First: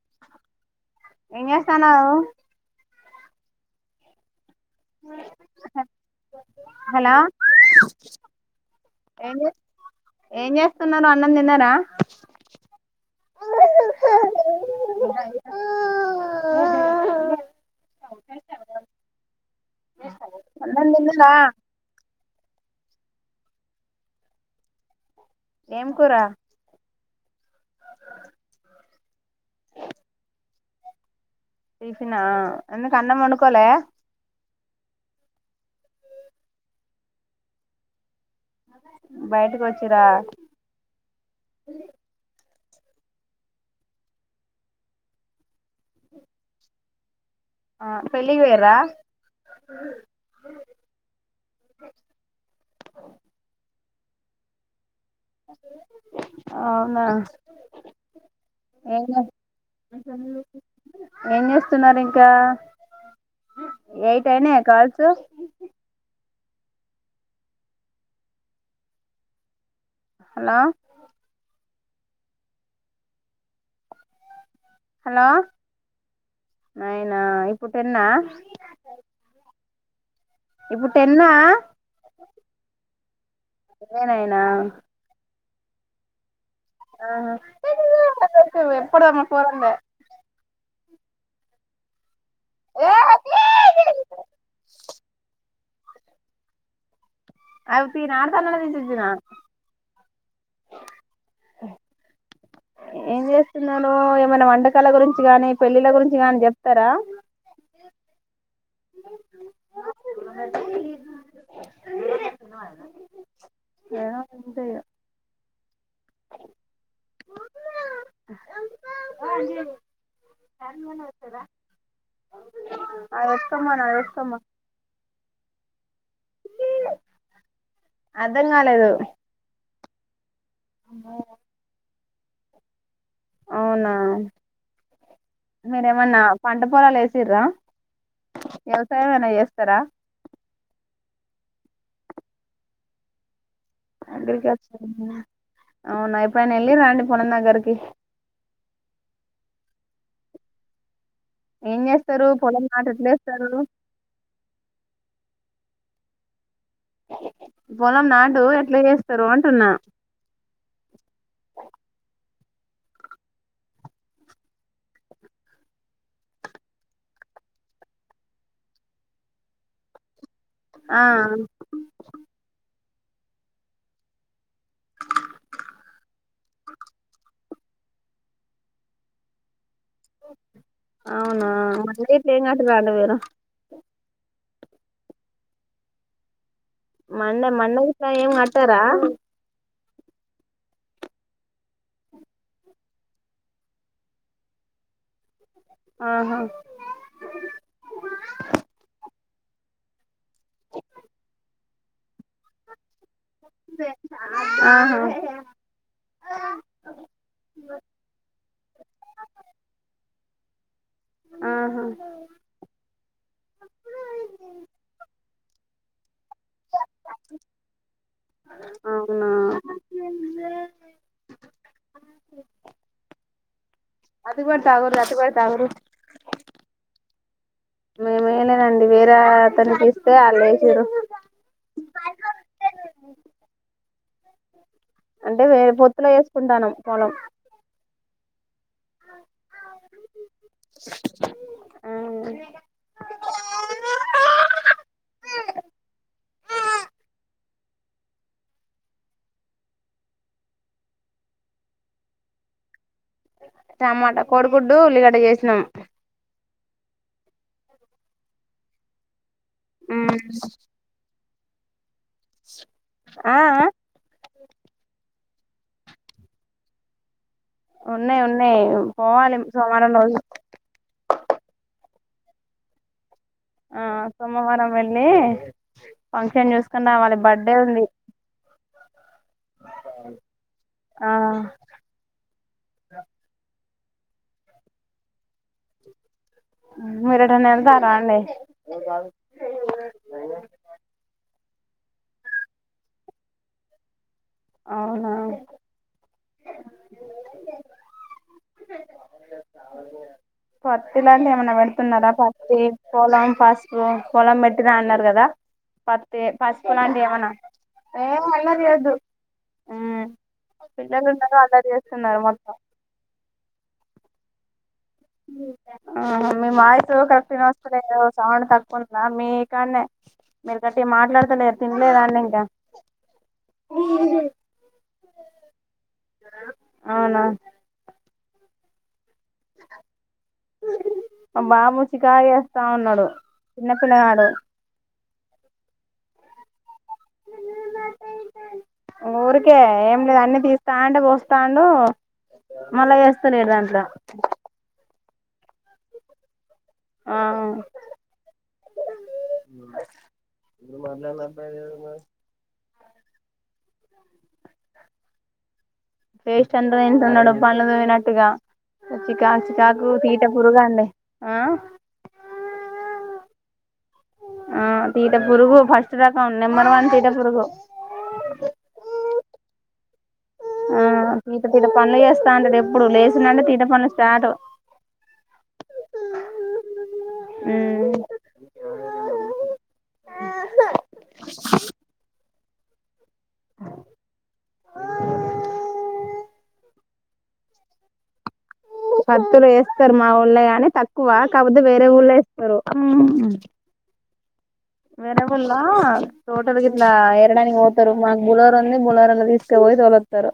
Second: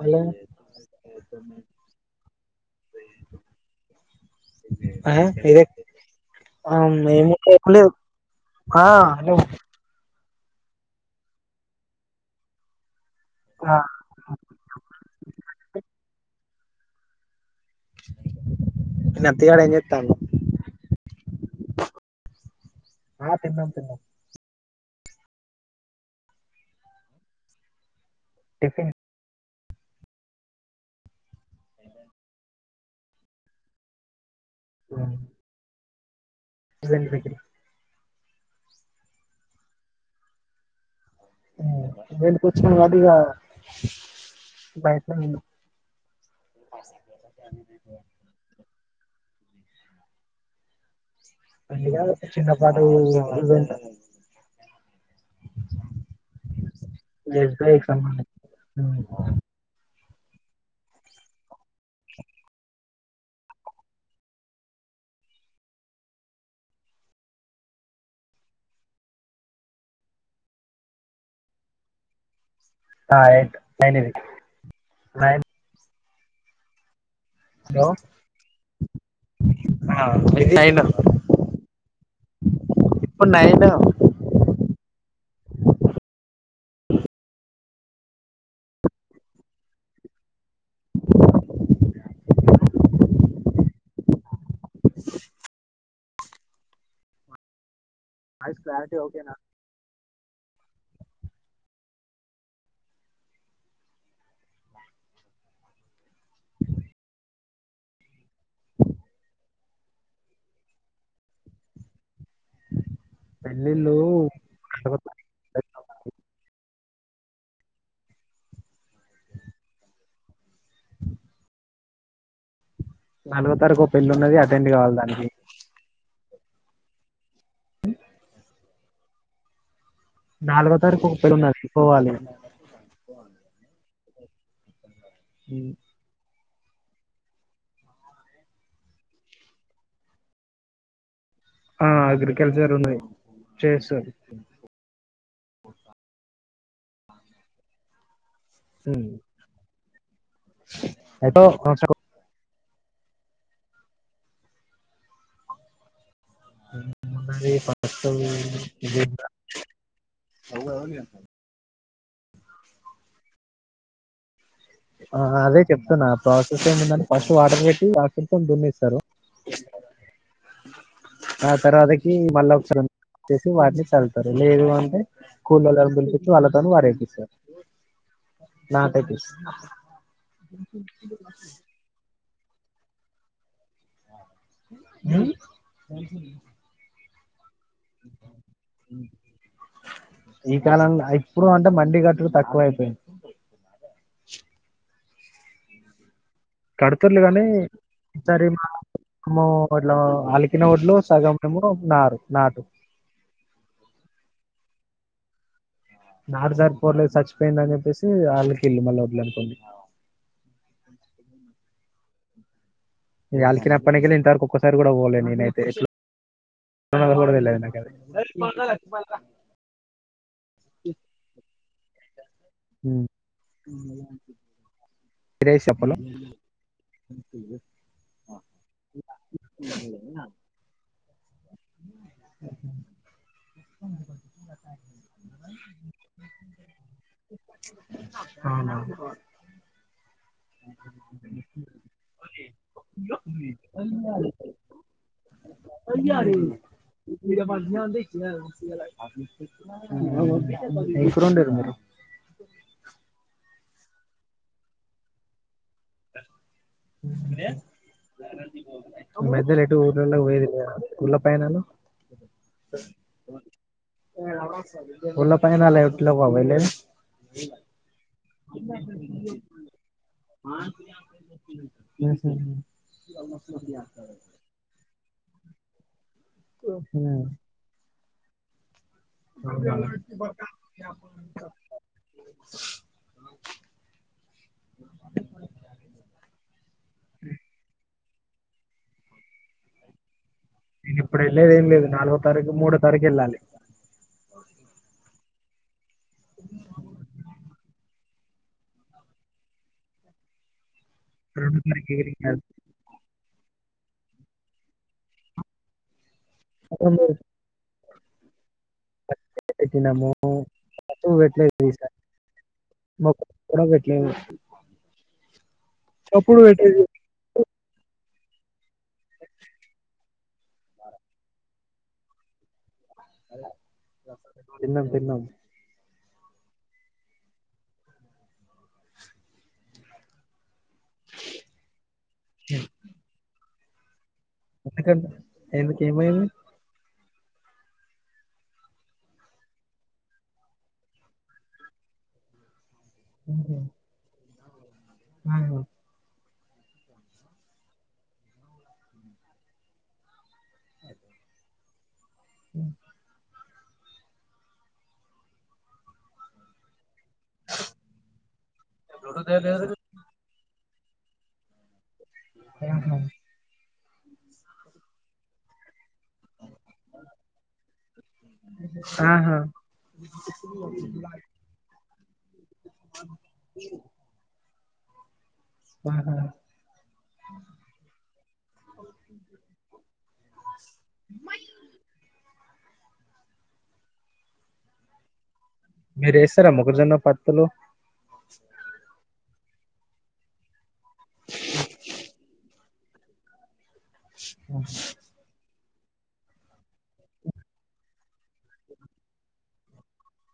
Hello ఏం చేస్తాన్నావు [unintelligible] ఆ hello hello ఏం ఏం చేస్తున్నారు అన్నం తిన్నారా ఆ [unintelligible] పిలగాడు ఎం చేత్తాండు అన్నం తిన్నారా ఆ తిన్నాం తిన్నాం ఏం కూర టిఫిన్ టిఫిన్ అ ఎందుకు ఆన్నం వొండుకోలే [unintelligible] జిందగీ బయటకు వచ్చేదా [inaudible] వాటిగా ప్రయత్నం [inaudible] ఆ పెళ్లికి పోయర్రా పెళ్లి కాధు చిన్న పాటు [unintelligible] అవునా ఎస్బిఐకి సంబంధించి ఏ ఏం చేస్తున్నారు. ఇంకా ఎయిట్ అయినా కాల్స్ హలో ఆ ఎయిట్ అయనయ్ హలో నైయెన్ నైనా ఆ ఇప్పుడు హలో టెన్నాహా ఆ ఇది నైన్ ఇప్పుడు టెన్నాహా నువ్వే నాయెన్ ఎప్పుడు అమ్మ పోద్దాం లే ఏ అక్కి అ వీళ్ళు ఆడ్తాల్ వాయిస్ లనే తీసి క్లారిటీ ఉంచిన ఓకేనా ఏం చేస్తున్నాను ఏమైనా వంటకాల గురించి గాని పెళ్ళిళ్ళ గురించి గాని చెప్తారా ప్చ్ పెళ్ళిళ్ళు ఏమో అంతే ఇగా [unintelligible] అది నాలుగో వేసుకోమ్మా తారీఖు ఓ నాది పెళ్లి ఉన్నది. వేసుకోమ్మా అటెండ్ కావాలి దానికి అర్ధం కాలేదు. నాలుగో తారీఖ ఓ పెళ్లి ఉన్నది. పోవాలి. అవునా మరేమన్నా పంట పొలాలు వేసిర్రా వ్యవసాయం ఏమైనా చేస్తారా ఆ అగ్రికల్చర్ లు ఉన్నాయి. అగ్రికల్చర్ అవునా ఎప్పుడైనా వెళ్లిర్రా అండి పోల్లం దగ్గరకి హ్మ్ ఏం చేస్తారు పొలం నాటు ఎట్లే వేస్తారు. మాది పొలం నాటు ఎట్లా చేస్తారు అంటున్నా [unintelligible] ఆ అదే చెప్తున్నాను ఆ ప్రాసెస్ ఏందని ఫస్ట్ వాటర్ పెట్టి టాక్టర్ తోని దున్నిస్తారు ఆ తర్వాదకి మళ్ళ ఒక సారి వచ్చేసి వారిని చల్తారు లేదు అంటే కూలి వాళ్ళని పిలిపిచ్చి వాళ్ళతో వారి ఏపిస్తారు నాటు ఏపిస్తారు అ అవునా మ ఏంగాట రాండి మీరు ఉమ్ మం అన్న మన్నదిస ఏమన్న గట్టరా ఈ కాలం ఇప్పుడు అంటే మండి కట్టులు తక్కువ అయిపోయింది ఆహా కడుతర్లు కానీ సరిము ఇట్లా అలికిన ఒడ్లు సగం మేము నారు నాటు ఆహా నాటు సారిపోర్లేదు చచ్చిపోయిందని చెప్పేసి అలికిండ్లు మళ్ళ ఒడ్లు అనుకోండి అ ఆహా ఈయాల్కి అప్పన్కెల్లి ఇంతవకు ఒక్కసారి కూడా పోలే నేనైతే [inaudible] తెల్వదు నాకుఅది అవునా ఉ అది కూడా తాగో అతిబ తాగో చెప్పలో లేదండి వేరే అతన్ని తీస్తే అళ్ళేసింరు అంటే వేరే పొత్తులో వేసుకుంటానం పొలం అవునవును [inaudible] [inaudible] హ్మ్మ్ ఏం కూర ఒందిర్రు మరి టమాటా కోడిగుడ్డు ఉల్లిగడ్డ చేసినాం హ్మ్మ్ మద్ద్యలో ఎటూ ఊర్లలకు పోయేది లేదా ఊర్ళ పైనలు ఆ ఆ [inaudible] ఉల్ల పైనలు ఎటు లేవా వెళ్లేవి ఉన్నాయి ఉన్నాయి పోవాలి సోమవారం రోజు [inaudible] ఆ సోమవారం వెళ్లి నేను చూసుకున్నా వాళ్ళది అవునా. బర్త్డే ఉంది ఆ మరెటన్నఎల్తారా అండి ఏ కాదు నేను ఇప్పుడు వెళ్లేది ఏం లేదు నాలుగో తారీఖు మూడో తారీఖు ఎళ్ళాలి అవునా పత్తి లాంటివి ఏమైన్నా రెండో తారీఖు పెడుతున్నారా ఎగిరింగ్ కాదు. పత్తి పొలం పస్పు పొలం పెట్టిన అన్నారు కదా అంటే పసుపు అప్పుడు మేము లాంటివేవన్నా ఏ ఆనంద్ లేదు పెట్టినాము పిల్లలు అప్పుడు ఉన్నారు అల్లరి పెట్టలేదు ఈసారి చేస్తున్నారు మొత్తం ఊ ఊ మీ వాయిస్ గట్టిగ వస్తలేద సౌండ్ తక్కు పును మీ కన్నే మీరు గట్టిగా మాట్లాడతలేరు తినే అనలేదుగ తిన్నం తిన్నం అవునా మా బాబు చికాయ చేస్తా ఉన్నాడు చిన్న పిల్లగాడు ఎందుకండి ఎందుకు ఏమైంది ఊరికే ఏం లేదు అన్ని తిస్తాంటే పోస్తాండు మళ్ళా చేస్తాడలేడు దాంట్లో ఉమ్ హు ఆ వేస్ట్ అంద్రేం న్నాడు పనులు తనట్టుగా చికా చికాకు తీట పురుగు ఆ ఆహా ఆ తీట పురుగు ఫస్ట్ కం నెంబర్ వన్ తీట పురుగు ఆహా! ఆ తీట పిరప్ మళ్ళీ చేస్తా అండి రేపు ఇప్పుడు లేచినంటే తీట పనులు స్టార్ట్ ఆహా మీరు వేస్తారా మొక్కజొన్న పత్తులు పత్తులు వేస్తారు మాఊళ్ళ గాని తక్ క్కువ కాకపోతే వేరే ఊరులే ఏస్తారు అం అ వెరె వుల్లా తోటల్ గిట్లా ఎరడానికి పోతారు మాకు బులోరా ఉంది బులోరా తీసుక పోయి తొలివతారు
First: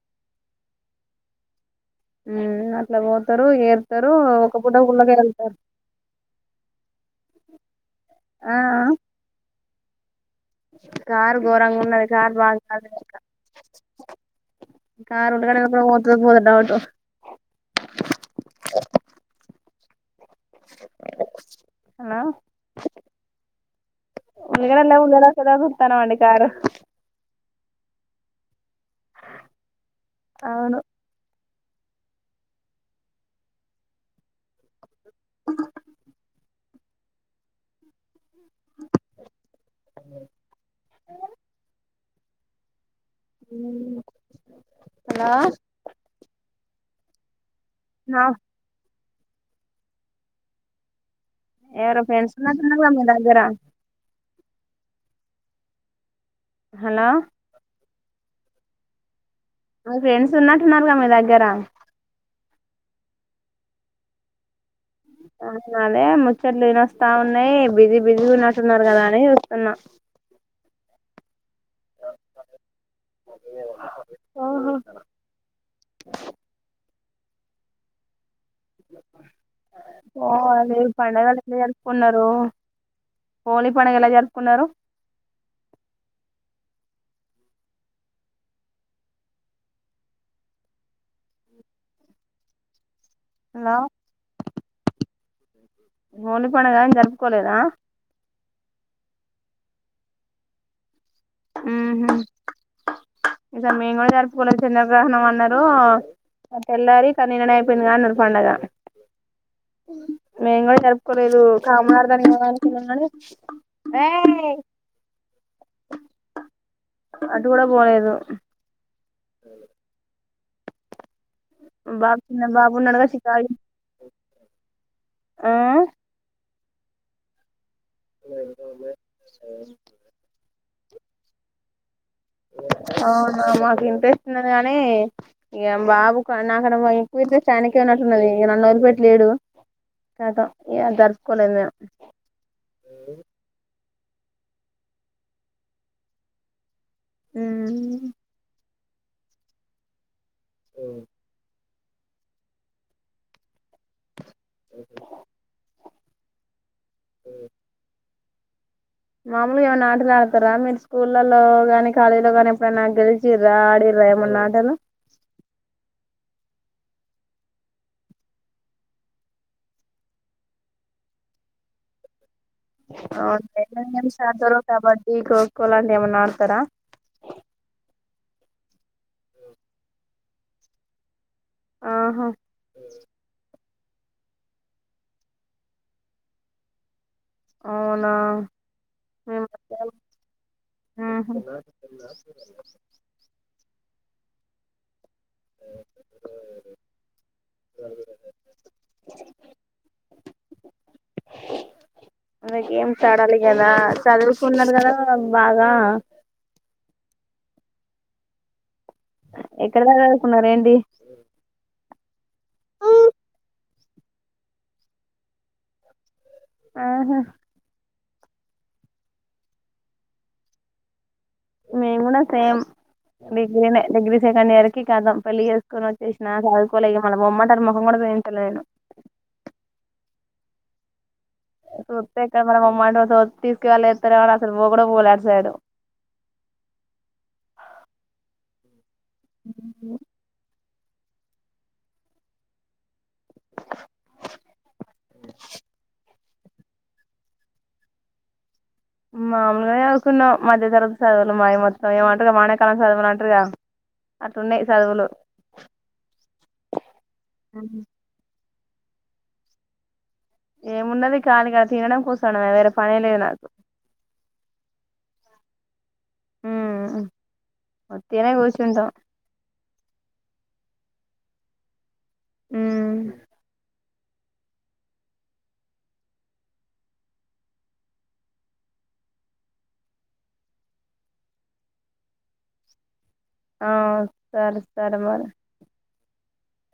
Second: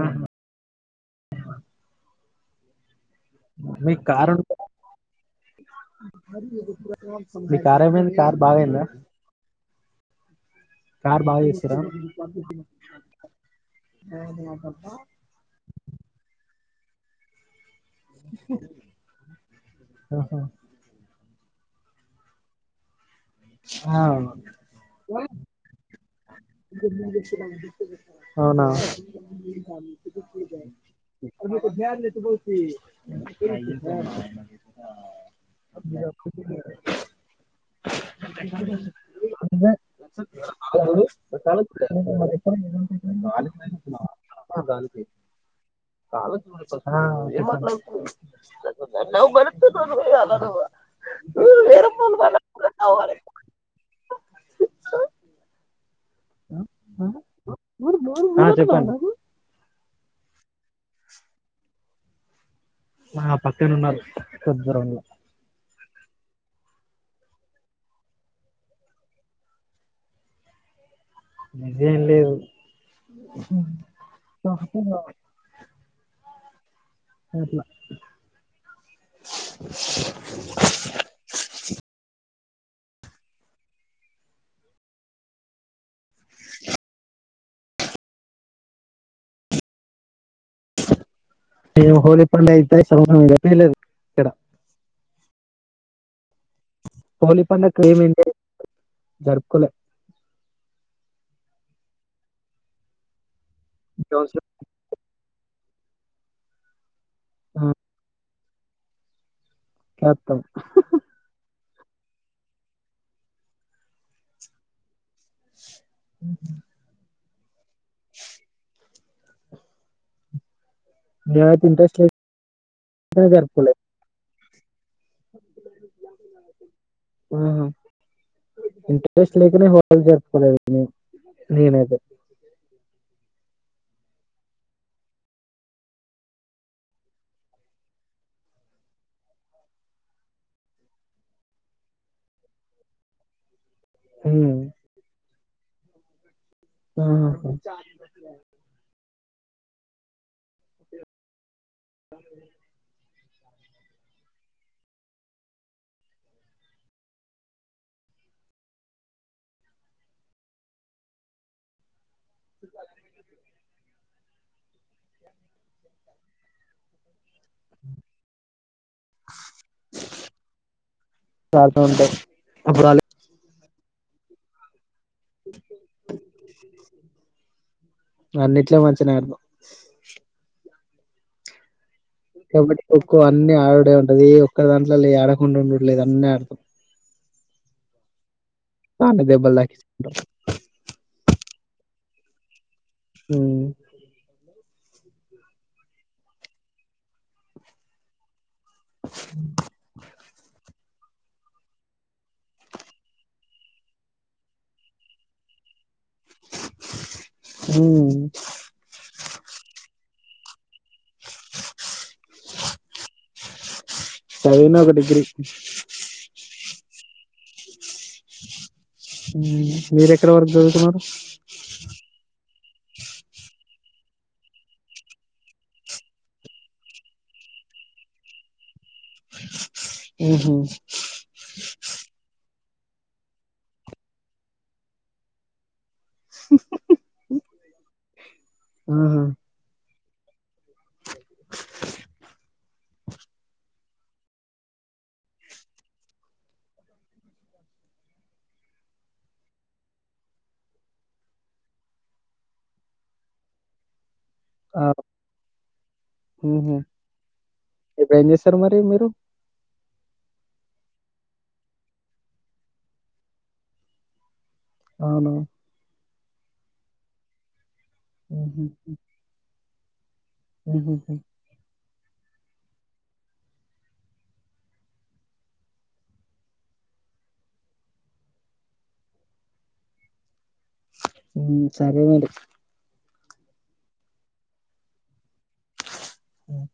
ఆహా ఉమ్ నత్ ఇట్లా పోతారు మీ ఏరుతారు కారు ఉంటే ఒక పూట గుళ్ళకే వెళ్తారు మీ కార్ ఏమైంది మీ కార్ ఆ బాగా అయిందా కార్ కారు ఘోరంగా చేస్తారా ఉన్నది కార్ బాగా కాదు ఇంకా కారు ఉంటదా పోతుందో పోదో డౌట్ ఆహా హలో ఆ! ఉల్లిగడ్డలు లేవు గదా గదా చూతన్నమండి కారు అవునా సంతు గాయ్ అవును రేపు పొద్దుగాల తెచ్చి పొంది ఆ అబిరా పొందిరా నచ్చదు బ్రో మల్ల ఎపుడు హీరో నాలుగు వేపుల అంత గాలికి హలో కలకి పొద్దున హిమోగ్లోబిన్ నా నన్ను నవ్వు బడుతున్నావు నువ్ ఈయల నువ్ ఎవరో ఫ్రెండ్స్ నాకు ఉన్నారు గా మీ దగ్గర హలో ఆ చెప్పన్నా మాక్ ఫ్రెండ్స్ ఉన్నట్టున్నారుగా మీ దగ్గర ఆ పక్కనే ఉన్నారు కొద్ అట్లానే ముచ్చట్లు ఇనొస్త్ స్తా ఉన్నయి బిజీ బిజీగ ఉన్నట్టున్నారు కదా అనీ చూస్తున్నా. బిజీ ఏం లేదు. అట్లా ఓ అదే పండగలు ఎట్ల జరుపుకున్నరూ. హోలీ పండగ ఎలా జరుపుకున్నరు. నేను హోలీ పండుగ అయితే సంవత్సరం గట్టిగలేదు హలో ఇక్కడ. [unintelligible] పోలేదని హోలీ జరుపుకోలేదా. పండుగ ఏమైంది జరుపుకోలే. ఊహూ ఈసారి మేముగూడ జరుపుకోలే చంద్ర గ్రహణం అన్నం కో తెల్లారి సార్ నిన్ననే ఆ అయిపోయింది కదా అన్నడు పండగా. చేత్తం మేము గూడా జరుపుకోలేదూ. కమార్థానికి పోదాం అనుకున్నం గానీ ఏ ఉ అటు గూడ పోలేదు. అవు నేనైతే ఇంట్రెస్ట్ లేదు. చిన్న బాబు ఉన్నాడుగా అందుకనే షికారు జరుపుకోలే. ఆ అ ఆహ ఇంట్రెస్ట్ లేకనే హోలీ జరుపుకోలేదు. హలో నేనైతే. అవునా మాకు ఇంట్రెస్ట్ ఉన్నది గానీ, ఇగా బాబుకు నాకన్న బాగా ఎక్కువ ఇంట్రెస్ట్ ఆయనకే ఉన్నట్టున్నదీ ఇగ నన్ను వదిలి పెట్టి లేడు. ఖతం ఇగ జరుపుకోలేదు మేము. హ్మ మేము ఆహ సో ఓ హఓ మాములుగా ఏమన్న ఆటలు ఆడతరా మీరు స్కూళ్ళల్లో గాని. కాలేజ్ లో గానీ ఎప్పుడైనా గెలిచిన్రా. న్రా ఏమన్నా ఆటలు. తాట ఉంటాయి అప్పుడాల్లే ఎన్నడ నుంచి ఆడతారో కబడ్డీ ఈ కోకో లాంటివి ఏమన్నా ఆడతారా చెమన్ అడినా ఆహా కబడ్డీ కోఖో అన్ని ఆడ ఉంటది ఏ ఒక్క దాంట్లో లే ఆడకుండా ఉండుడు లేదు అన్నీ ఆడతం అవునా సాన మేము దెబ్బల్ దాకిచ్చుకుంటాం [inaudible] ఉమ్ [unintelligible] అందు గేమ్స్ ఆడాలి కదా చదువుకున్నారు కదా బాగా ఉమ్ కున్నరేంటి ఊ సదివిన ఒక డిగ్రీ ఆహా మీరెక్కడ వరకు చదువుకున్నారు మేం కూడా సేమ్ డిగ్రీనే డిగ్రీ సెకండ్ ఇయర్ కి కతం పెళ్లి చేసుకొని వచ్చేసినా చదుకోలే ఇగ మళ్ళ బొమ్మంటారు ముఖం కూడా పోయించలేను ఉహు వత్తయి కనుక్కో ట తీసుకెళ్ళిస్తారు గానీ అని అసలు పో కూడా పోలేడుసాడు ఊ హు హు హు హు మామలుగానే చదువుకున్నాం మధ్య తరగతి చదువులు మాయి మొత్తం ఏమంటారుగా మానేకాలం చదువులు అంటారుగా అట్లున్నాయి ఆ చదువులు ఊ హు ఇప్పుడు ఏం సార్ మరి మీరు ఏమున్నది కాలీగా తినడం కూర్సోడమే వేర్ పనేలేదు నాకు అవును ఉమ్ ఉత్తినే కూసుంటాం ఊ హు హ్మ్ ఊ సరే మరి ఆ సర సరే మరి హ